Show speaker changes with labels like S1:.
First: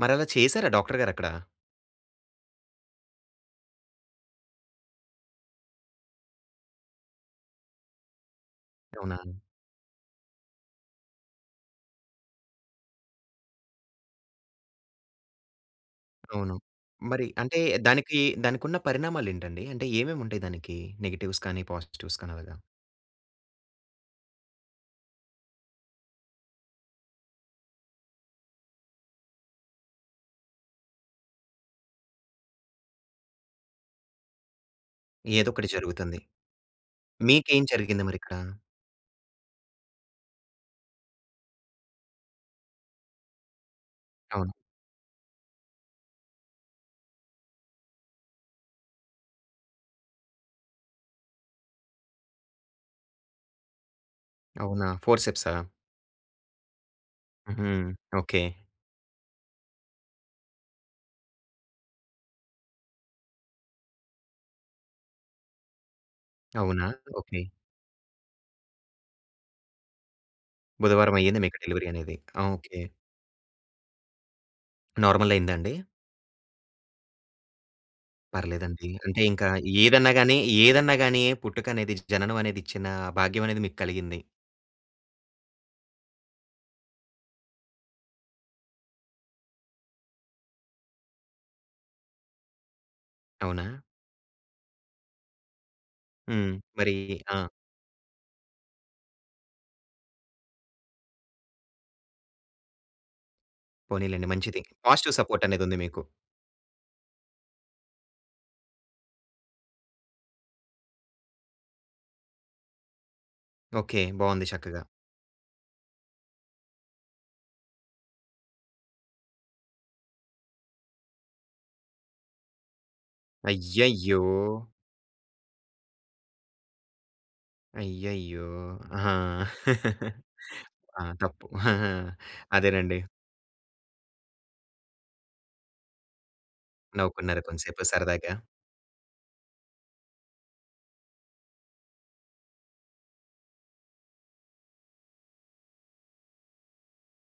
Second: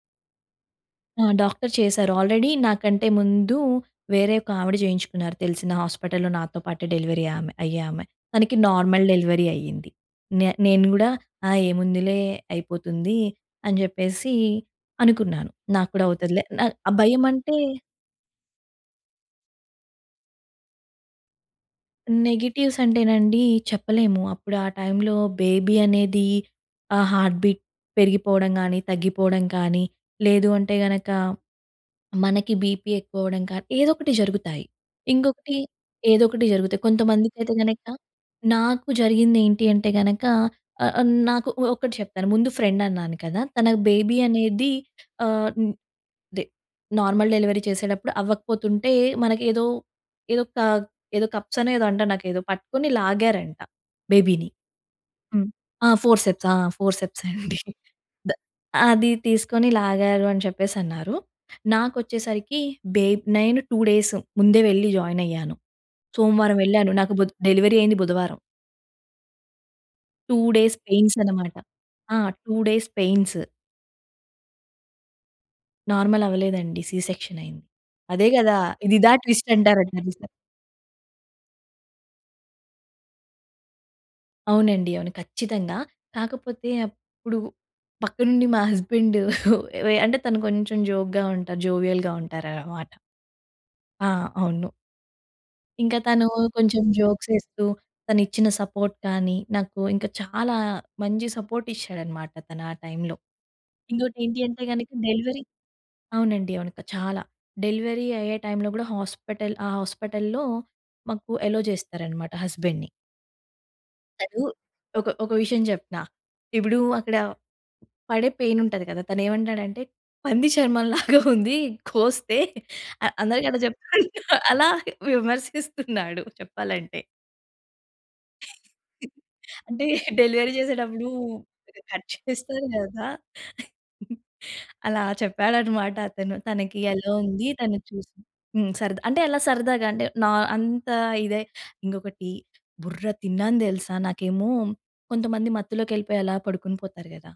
S1: మరి అలా చేసారా? డాక్టర్
S2: ఆ!
S1: గారక్కడ?
S2: డాక్టర్ చేసారు. ఆల్రెడీ నాకంటే ముందు, వేరే ఒక ఆవిడ జేయించుకున్నారు తెలిసిన హాస్పిటల్‌లో నాతో పాటే, డెలివరీ ఆమె అయ్యే ఆమె. తనకి నార్మల్
S1: అవునా!
S2: డెలివరీ అయింది. నే నేను గూడా ఆ ఏముందిలే అయిపోతుంది అని జెప్పేసి అనుకున్నాను. నాకు కూడా అవుతదిలే
S1: అవును.
S2: నా ఆ
S1: మరి
S2: భయమంటే
S1: అంటే దానికి దానికున్న పరిణామాలు ఏంటండి? అంటే ఏమేమి ఉంటాయి దానికి? నెగెటివ్స్ కానీ, పాజిటివ్స్ కాని అలాగా?
S2: నెగెటివ్స్ అంటే నండి చెప్పలేము. అప్పుడు ఆ టైంలో బేబీ అనేది ఆ హార్ట్ బీట్ పెరిగిపోవడం గానీ, తగ్గిపోవడం కానీ లేదు అంటే గనక మనకి బీపీ ఎక్కువ అవ్వడం కానీ, ఏదో ఒకటి జరుగుతాయి. ఇంకొకటి
S1: ఏదోకటి జరుగుతుంది.
S2: ఏదో ఒకటి జరుగుతాయి. కొంతమందికైతే
S1: మీకేం
S2: గనక
S1: జరిగింది మరిక్కడ?
S2: నాకు జరిగింది ఏంటి అంటే గనక ఆహ్, ఆహ్, నాకు ఒ ఒకటి చెప్పారు. ముందు ఫ్రెండ్ అన్నాను కదా! తనకు బేబీ
S1: అవును.
S2: అనేది ఆహ్, దె నార్మల్ డెలివరీ చేసేడప్పుడు అవ్వకపోతుంటే మనకి ఏదో, ఏదో క ఏదో కప్స్ అనో ఏదో అంటారు నాకేదో పట్టుకొని లాగారంట బేబీని.
S1: అవునా!
S2: హ్మ్.
S1: ఫోర్సెప్సా?
S2: ఆ! ఫోర్సెప్స్ ఆ! ఫోర్సెప్సే అండి.
S1: హుహు.
S2: ద
S1: ఓకే.
S2: "అది తీసుకొని లాగారు" అని చెప్పేసన్నారు. నాకొచ్చేసరికి బె నేను 2 డేస్ ముందే వెళ్లి జాయిన్ అయ్యాను. సోమవారం
S1: అవునా!
S2: వెళ్ళాను నాకు బుద్
S1: ఓకే.
S2: డెలివరీ అయింది బుధవారం. 2 డేస్ పైన్స్
S1: బుధవారం అయ్యింది
S2: అన్నమాట.
S1: మీకు డెలివరీ అనేది.
S2: ఆ!
S1: ఆ!
S2: 2
S1: ఓకే.
S2: Days pains.
S1: నార్మలయిందా అండి?
S2: నార్మల్ అవ్వలేదండి. సి సెక్షన్ అయింది. అదే గదా!
S1: పర్లేదండి.
S2: ఇదిదా
S1: అంటే ఇంకా
S2: ట్విస్ట్ అంటారంటారు.
S1: ఏదన్నా
S2: తెలుసా
S1: గాని ఏదన్నా గాని పుట్టుక అనేది, జననం అనేది ఇచ్చిన భాగ్యం అనేది మీకలిగింది.
S2: అవునండి. అవును. ఖచ్చితంగా. కాకపోతే అప్పుడు పక్కనుండి మా హస్బాండు వె అంటే తను కొంచెం జోక్‌గా ఉంటారు. జోవియల్‌గా ఉంటారనమాట.
S1: అవునా?
S2: ఆ! అవును. ఇంకా తను
S1: హ్మ్.
S2: కొంచెం
S1: మరి
S2: జోక్స్
S1: ఆ!
S2: ఎస్తూ, తను ఇచ్చిన సపోర్ట్ కానీ, నాకు ఇంకా చాలా మంచి సపోర్ట్ ఇచ్చాడన్నమాట తను ఆ టైంలో. ఇంకొకటి
S1: పోనీలెండి
S2: ఏంటి అంటే,
S1: మంచిది.
S2: గనక
S1: పాజిటివ్
S2: డెలివరీ
S1: సపోర్ట్ అనేదుంది మీకు.
S2: అవునండి. అవును. క చాలా. డెలివరీ అయ్యే టైంలో గూడా హాస్పిటల్ ఆ హాస్పిటల్‌లో మాకు అల్లో చేస్తారన్నమాట హస్బెండ్‌ని.
S1: ఓకే.
S2: తను
S1: బావుంది చక్కగా.
S2: ఒక ఒక విషయం చెప్తా. ఇప్పుడు అక్కడ పడే పైన్ ఉంటది గదా! తనేమంటాడు అంటే, "పంది చర్మం లాగా ఉంది. కోస్తే" అ అందరికి అట్లా చేప్తుండు
S1: అయ్యయ్యో!
S2: అలా విమర్శిస్తున్నాడు చెప్పాలంటే.
S1: అయ్యయ్యో! ఆహా!
S2: అంటే, డెలివరీ
S1: ఆ!
S2: జేసేటప్పుడు
S1: తప్పు.
S2: కట్ చేస్తారు
S1: అదేనండి.
S2: గదా! అలా చెప్పాడన్నమాట అతను. తనకి అలో
S1: నవ్వుకున్నారా?
S2: ఉంది, తను
S1: కొంసేపు
S2: చూసి
S1: సరదాగా?
S2: హ్మ్. సరదా. అంటే ఎలా సరదాగా అంటే, నా అంత ఇదే. ఇంకొకటి బుర్ర తిన్నాను దెలుసా! నాకేమో కొంతమంది మత్తులోకి ఎళ్ళిపోయి అలా పడుకొని పోతారు గదా!